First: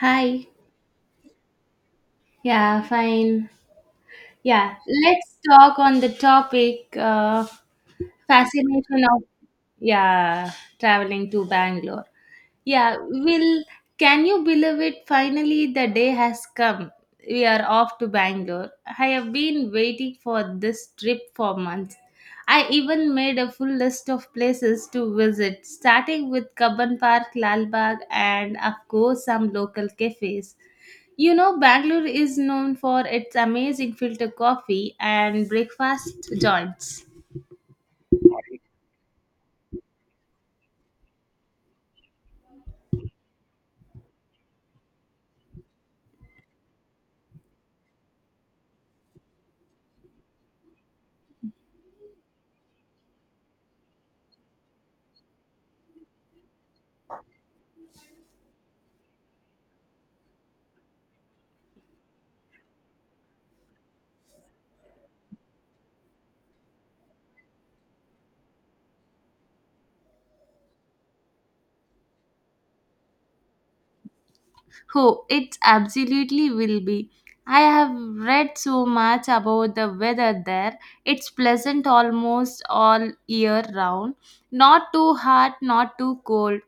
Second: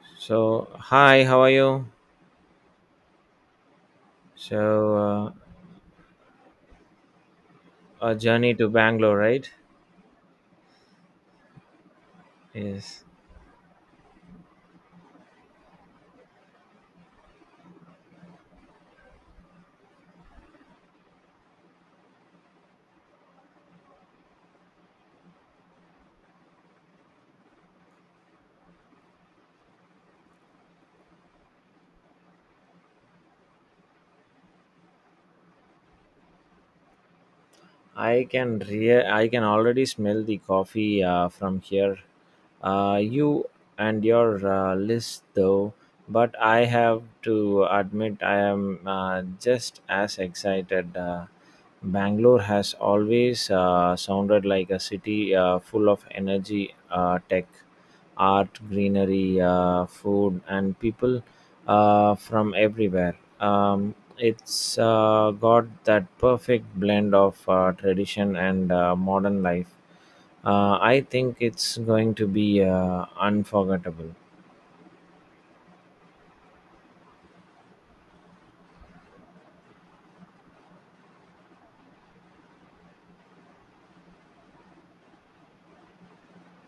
Hi. So, hi, how are you? Yeah, fine. Yeah, So, let's talk on the topic a journey to fascination Bangalore, of right? yeah traveling to Bangalore. Yeah, Yes. will can you believe it? Finally, the day has come. We are off to Bangalore. I have been waiting for this trip for months. I even made a full list of places to visit, starting with Kabban Park, Lalbagh, and of course some local cafes. You know, Bangalore is known for its amazing filter coffee and breakfast joints. I can already smell the coffee from here. You and your list, though, but I have to admit I am just as excited. Bangalore has always sounded like a city full of energy, tech, art, greenery, food, and people from everywhere. It's got that perfect blend of tradition and modern life. I think it's going to be unforgettable. Oh, it absolutely will be. I have read so much about the weather there. It's pleasant almost all year round. Not too hot, not too cold.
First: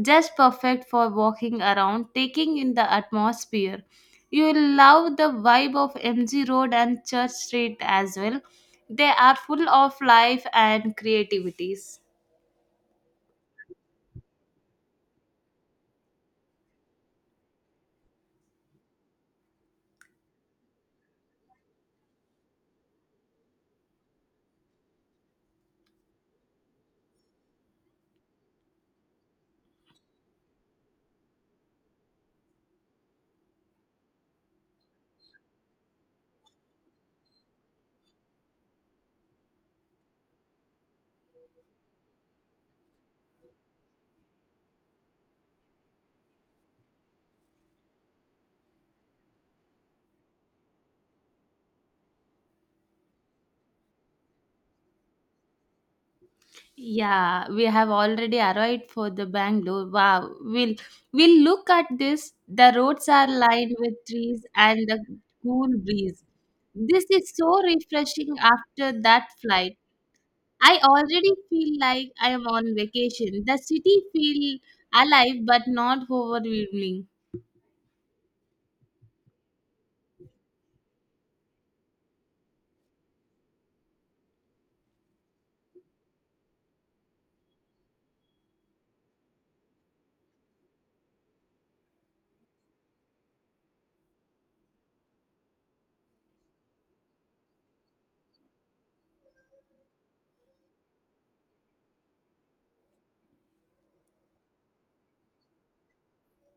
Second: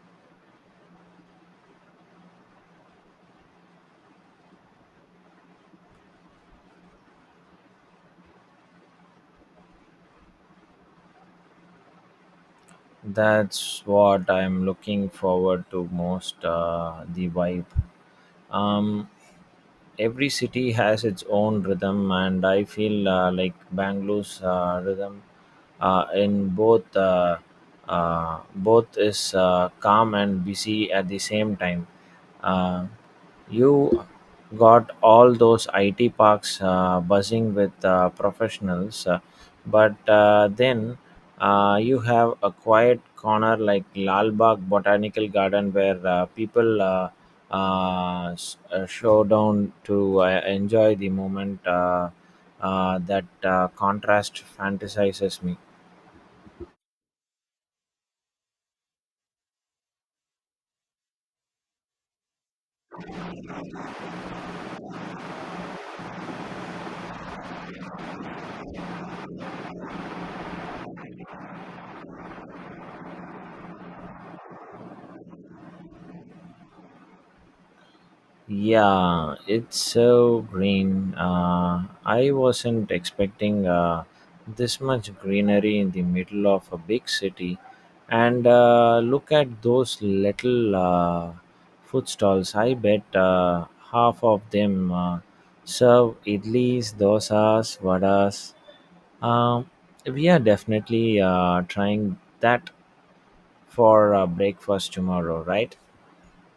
Just perfect for walking around, taking in the atmosphere. You'll love the vibe of MG Road and Church Street as well. They are full of life and creativities. That's what I'm looking forward to most, the vibe. Um, every city has its own rhythm, and I feel like Bangalore's rhythm in both both is calm and busy at the same time. Uh, you got all those IT parks buzzing with professionals, but then. You have a quiet corner like Lal Bagh Botanical Garden where people show down to enjoy the moment. That contrast fantasizes me. Yeah, we have already arrived for the Bangalore. Wow, we'll look at this. The roads are lined with trees and the cool breeze. This is so refreshing after that flight. I already feel like I am on vacation. The city feel alive but not overwhelming. Yeah, it's so green. I wasn't expecting this much greenery in the middle of a big city. And look at those little food stalls. I bet half of them serve idlis, dosas, vadas. Um, we are definitely trying that for breakfast tomorrow, right?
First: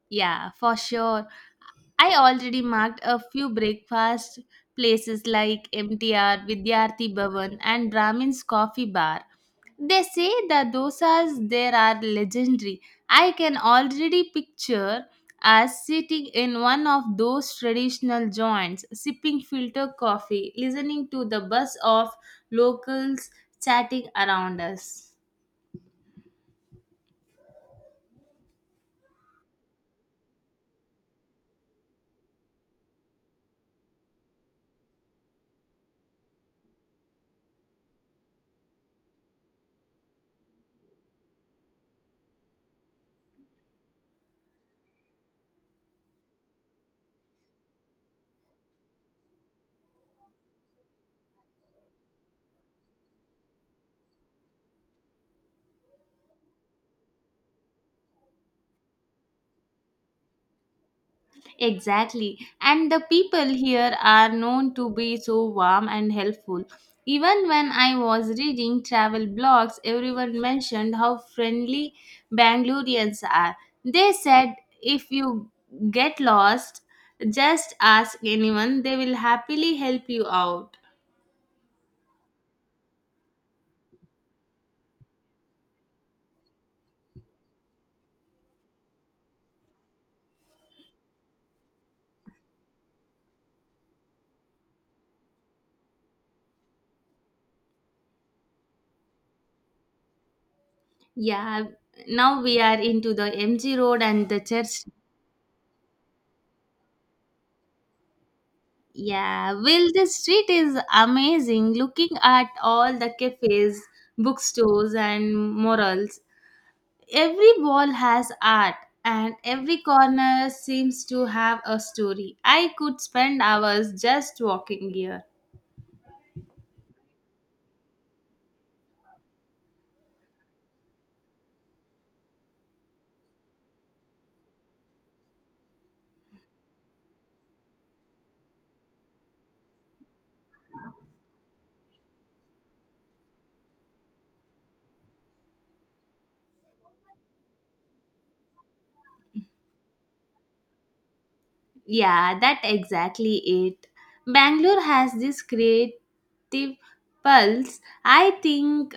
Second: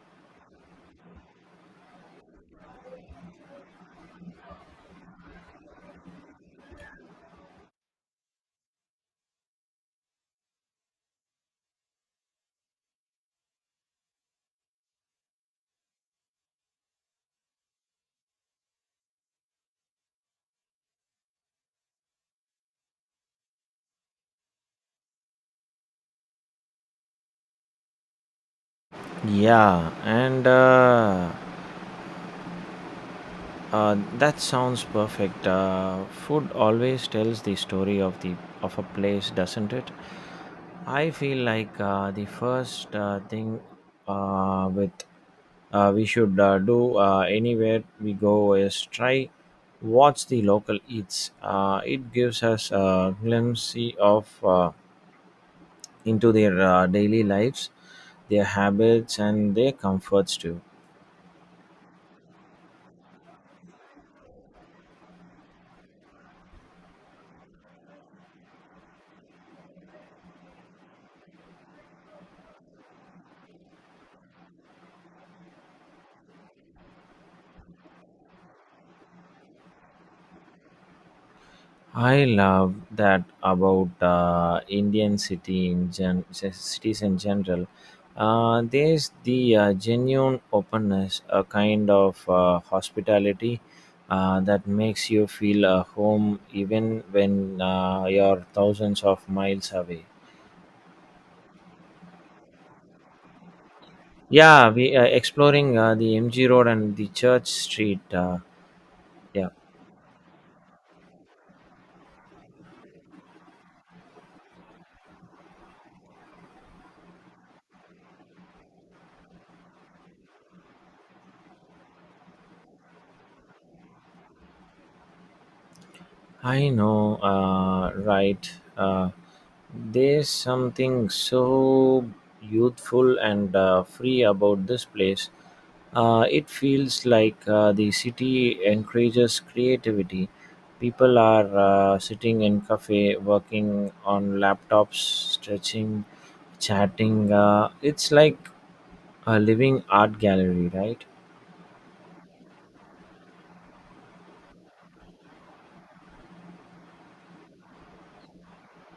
Yeah, for sure. I already marked a few breakfast places like MTR, Vidyarthi Bhavan, and Brahmin's Coffee Bar. They say the dosas there are legendary. I can already picture us sitting in one of those traditional joints, sipping filter coffee, listening to the buzz of locals chatting around us. Yeah, and That sounds perfect. Food always tells the story of the of a place, doesn't it? I feel like the first thing with we should do anywhere we go is try what's the local eats. It gives us a glimpse of into their daily lives, their habits, and their comforts too. Exactly. And the people here are known to be so warm and helpful. Even when I was reading travel blogs, everyone mentioned how friendly Bangaloreans are. They said if you get lost, just ask anyone, they will happily help you out. I love that about Indian city in gen- c- cities in general. There's the genuine openness, a kind of hospitality that makes you feel a home even when you're thousands of miles away. Yeah, now we are into the MG Road and the Yeah, church. we are exploring the MG Road and the Church Street. Yeah, Yeah, well, the street is amazing. Looking at all the cafes, bookstores, and murals, every wall has art, and every corner seems to have a story. I could spend hours just walking here. I know, right? Uh, There's something so youthful and free about this place. It feels like the city encourages creativity. People are sitting in cafe, working on laptops, stretching, chatting. It's like a living art gallery, right? Yeah, that exactly it. Bangalore has this creative pulse. I think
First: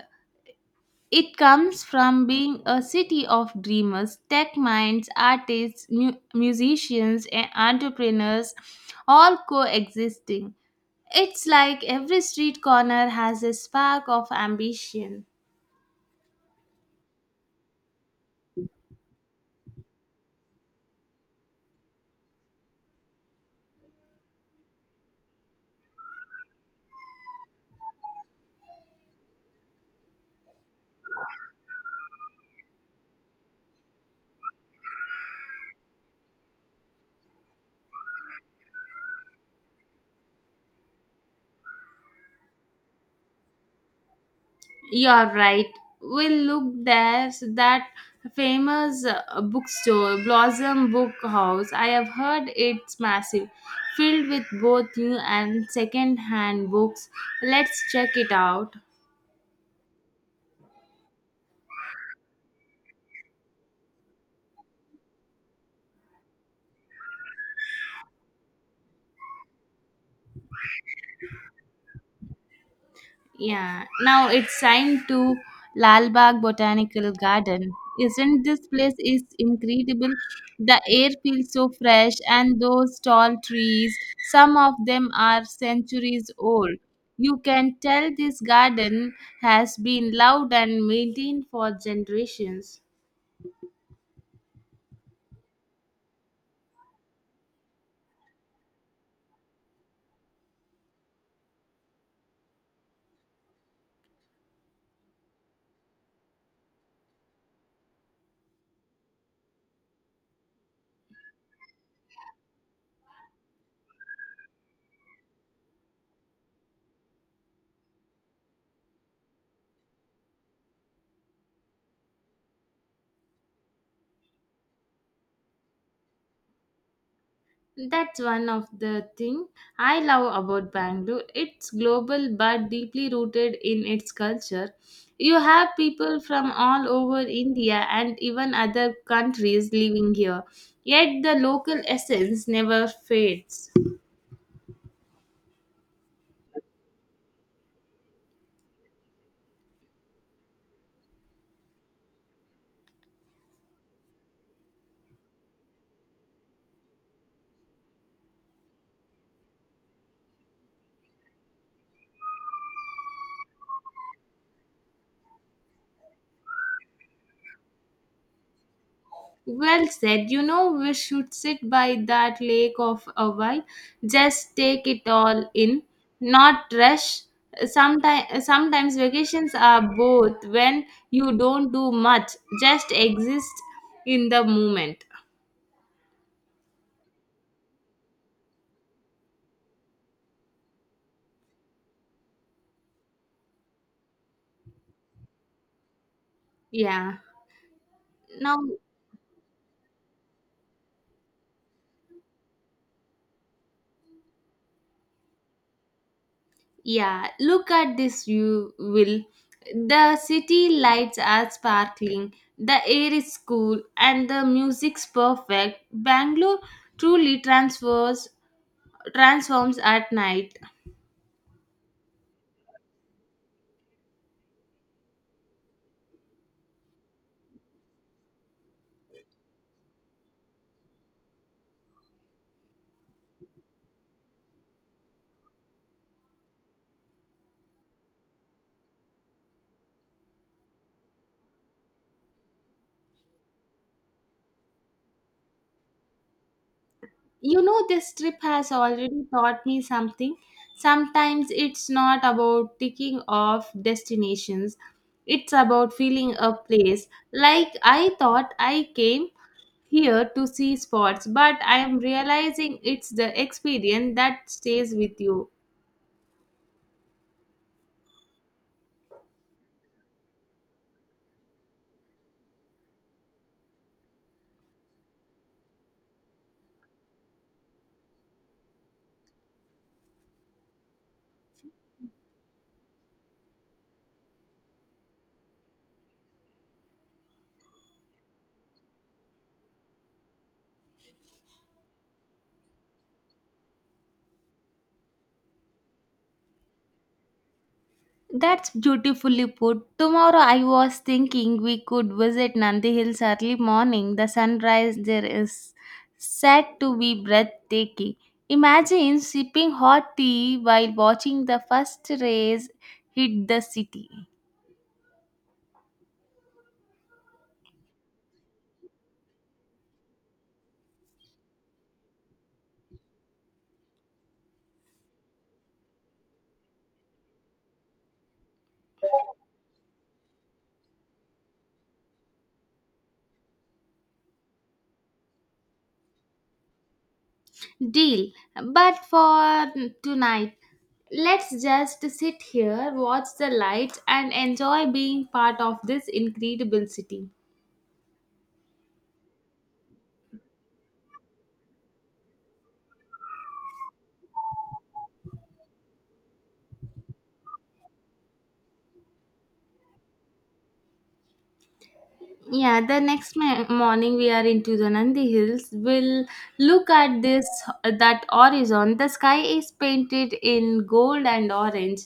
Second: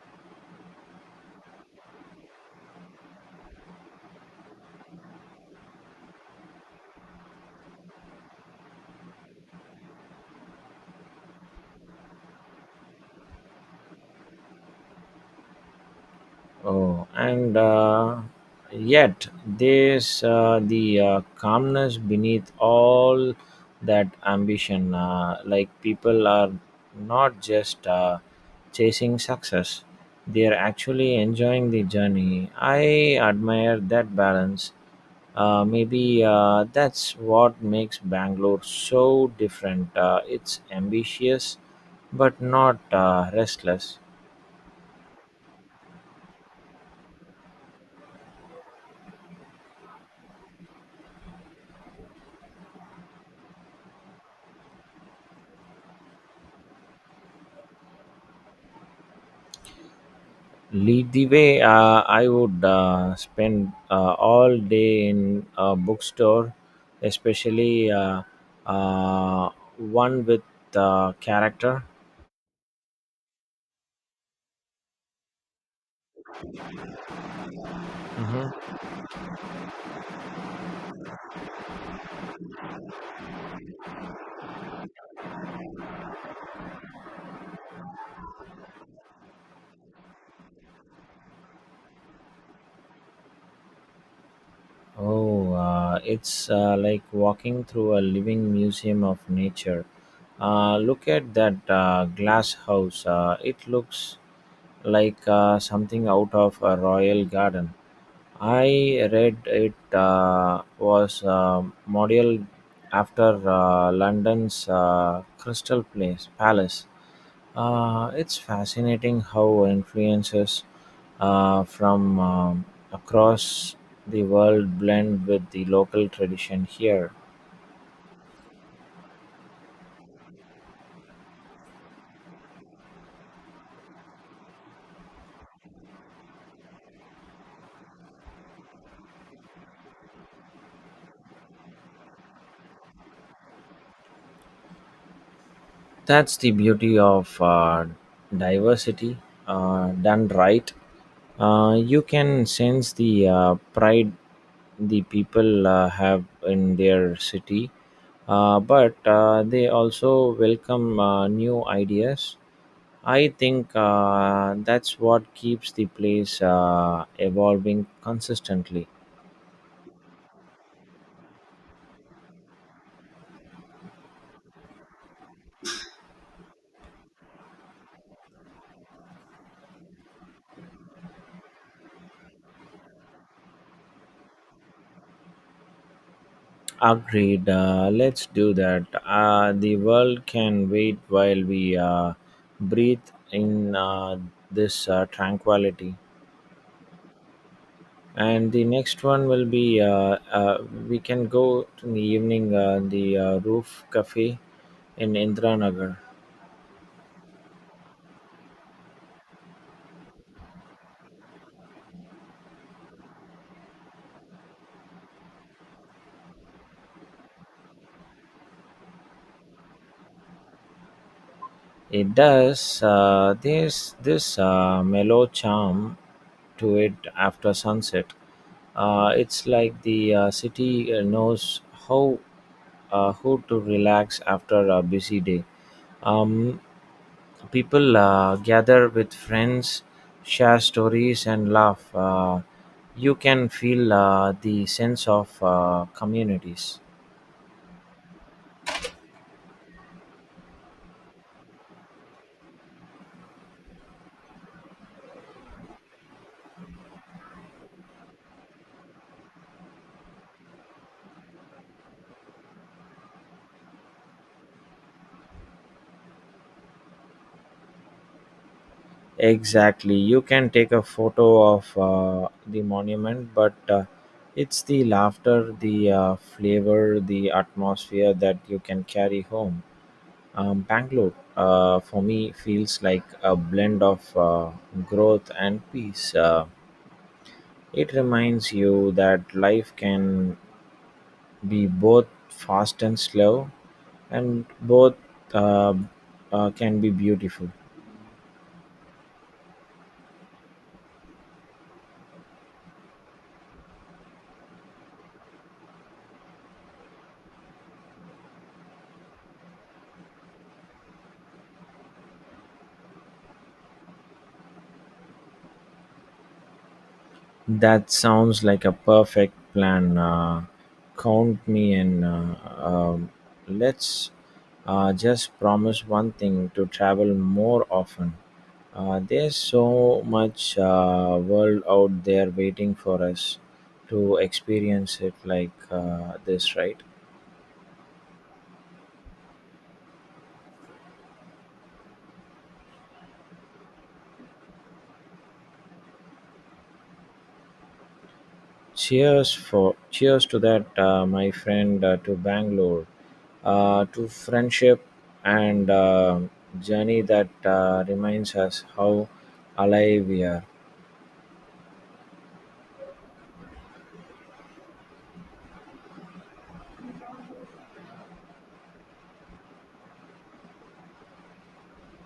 it comes from being a city of dreamers, tech minds, artists, musicians, and entrepreneurs all coexisting. It's like every street corner has a spark of ambition. Oh, and Yet there's the calmness beneath all that ambition. Like people are not just chasing success; they are actually enjoying the journey. I admire that balance. Maybe that's what makes Bangalore so different. It's ambitious, but not restless. You're right. We'll look there's that famous bookstore, Blossom Book House. I have heard it's massive, filled with both new and second hand books. Let's check it out. Lead the way. I would spend all day in a bookstore, especially uh, one with character. Yeah, now it's time to Lal Bagh Botanical Garden. Isn't this Hmm. place is incredible? The air feels so fresh and those tall trees, some of them are centuries old. You can tell this garden has been loved and maintained for generations. Oh, it's like walking through a living museum of nature. Look at that glass house. It looks like something out of a royal garden. I read it was modeled after London's Crystal Place Palace. It's fascinating how influences from across the world blend with the local tradition here. That's one of the thing I love about Bangalore. It's global but deeply rooted in its culture. You have people from all over India and even other countries living here, yet the local essence never fades. That's the beauty of diversity done right. You can sense the pride the people have in their city, but they also welcome new ideas. I think that's what keeps the place evolving consistently. Well said. You know, we should sit by that lake of a while. Just take it all in, not rush. Sometimes vacations are both when you don't do much, just exist in the moment. Agreed. Let's do that. The world can wait while we breathe in this tranquility. Yeah. And Now, the next one will be we can go in the evening the roof cafe in Indra Nagar. yeah, look at this view, Will. The city lights are sparkling, the air is cool, and the music's perfect. Bangalore truly transfers transforms at night. It does. There's this mellow charm to it after sunset. It's like the city knows how how to relax after a busy day. Um, People gather with friends, share stories, and laugh. You can feel the sense of communities. You know, this trip has already taught me something. Sometimes it's not about ticking off destinations, it's about feeling a place. Like I thought I came here to see spots, but I am realizing it's the experience that stays with you. Exactly. You can take a photo of the monument, but it's the laughter, the flavor, the atmosphere that you can carry home. Bangalore, for me, feels like a blend of growth and peace. It reminds you that life can be both fast and slow, and both uh, can be beautiful. That's beautifully put. Tomorrow I was thinking we could visit Nandi Hills early morning. The sunrise there is said to be breathtaking. Imagine sipping hot tea while watching the first rays hit the city. That sounds like a perfect plan. Count me in. Let's just promise one thing: to travel more often. There's so much world out there waiting for us to experience it like this, right? Deal. But for tonight, let's just sit here, watch the lights, and enjoy being part of this incredible city. Cheers to that, my friend, to Bangalore, to friendship and journey that reminds us how alive we are. Yeah, the next morning we are into the Nandi Hills. We'll look at this that horizon. The sky is painted in gold and orange.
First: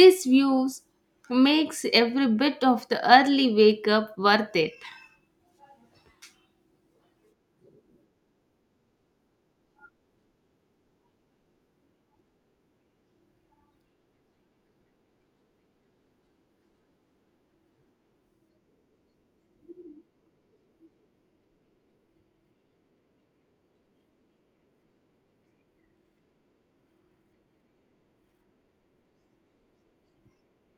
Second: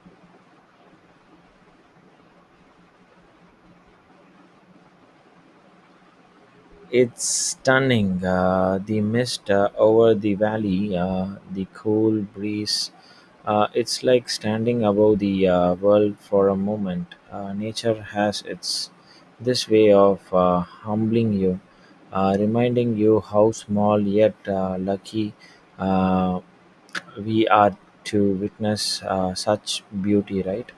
This views makes every bit of the early wake up worth it. It's stunning. The mist over the valley, the cool breeze. It's like standing above the world for a moment. Nature has its this way of humbling you, reminding you how small yet lucky uh, we are to witness such beauty. Right?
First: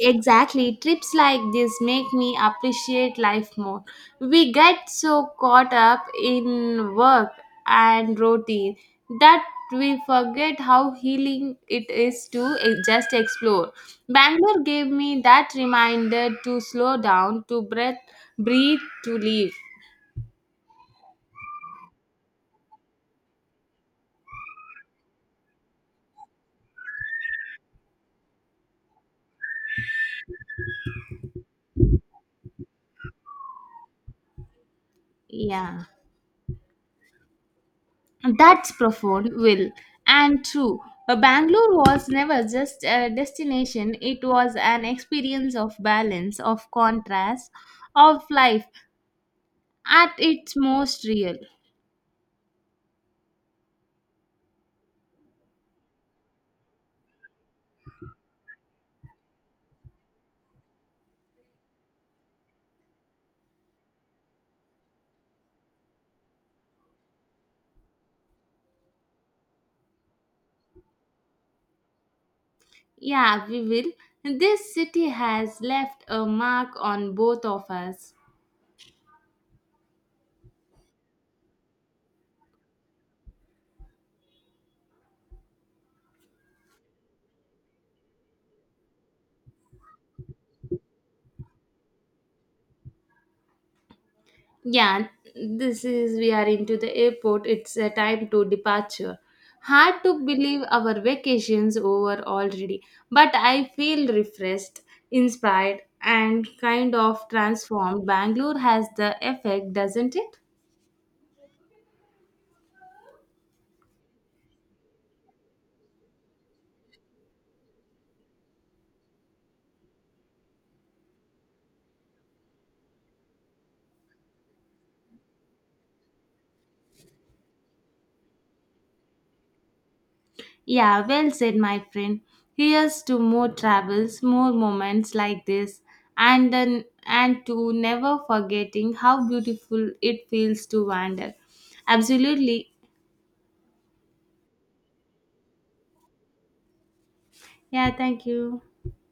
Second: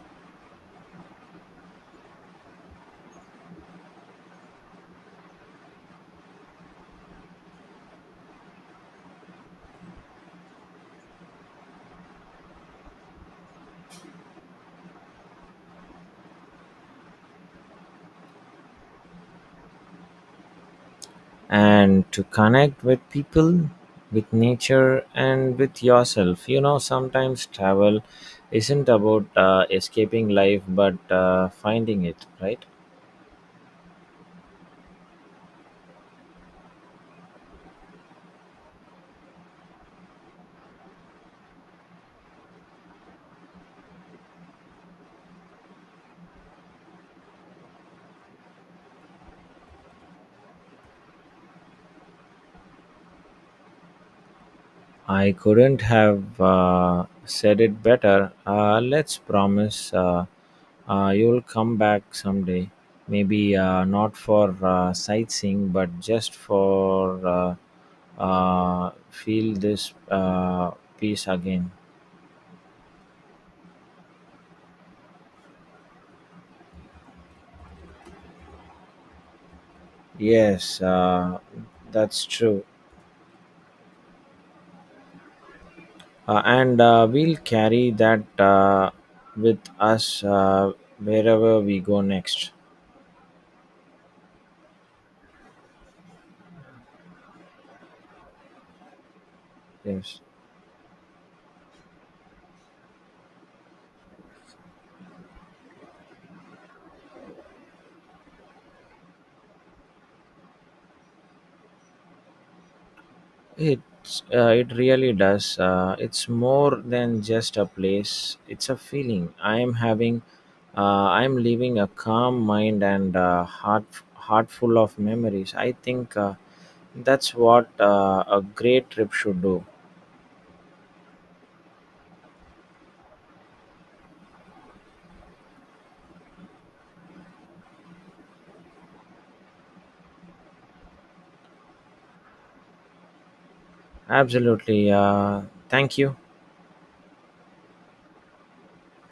Exactly. Trips like this make me appreciate life more. We get so caught up in work and routine that we forget how healing it is to just explore. Bangalore gave me that reminder to slow down, to breathe, to live. And to connect with people, with nature, and with yourself. You know, sometimes travel isn't about escaping life but finding it, right? Yeah. That's profound, Will. And true, Bangalore was never just a destination, it was an experience of balance, of contrast, of life at its most real. I couldn't have said it better. Let's promise, you'll come back someday. Maybe not for sightseeing, but just for feel this peace again. Yeah, we will. This city has left a mark on both of us. Yes, that's true. And we'll carry that with us wherever we go next. Yeah, this is we are into the airport. It's a time to departure. Hard to Yes, believe our vacation's over already, but I feel refreshed, inspired, and kind of transformed. Bangalore has the effect, doesn't it? It really does. It's more than just a place. It's a feeling I am having. Uh, I'm leaving a calm mind and heart full of memories. I think that's what a great trip should do. Yeah, well said, my friend. Here's to more travels, more moments like this, and then and to never forgetting how beautiful it feels to wander. Absolutely. Absolutely. Thank you. Yeah, thank you.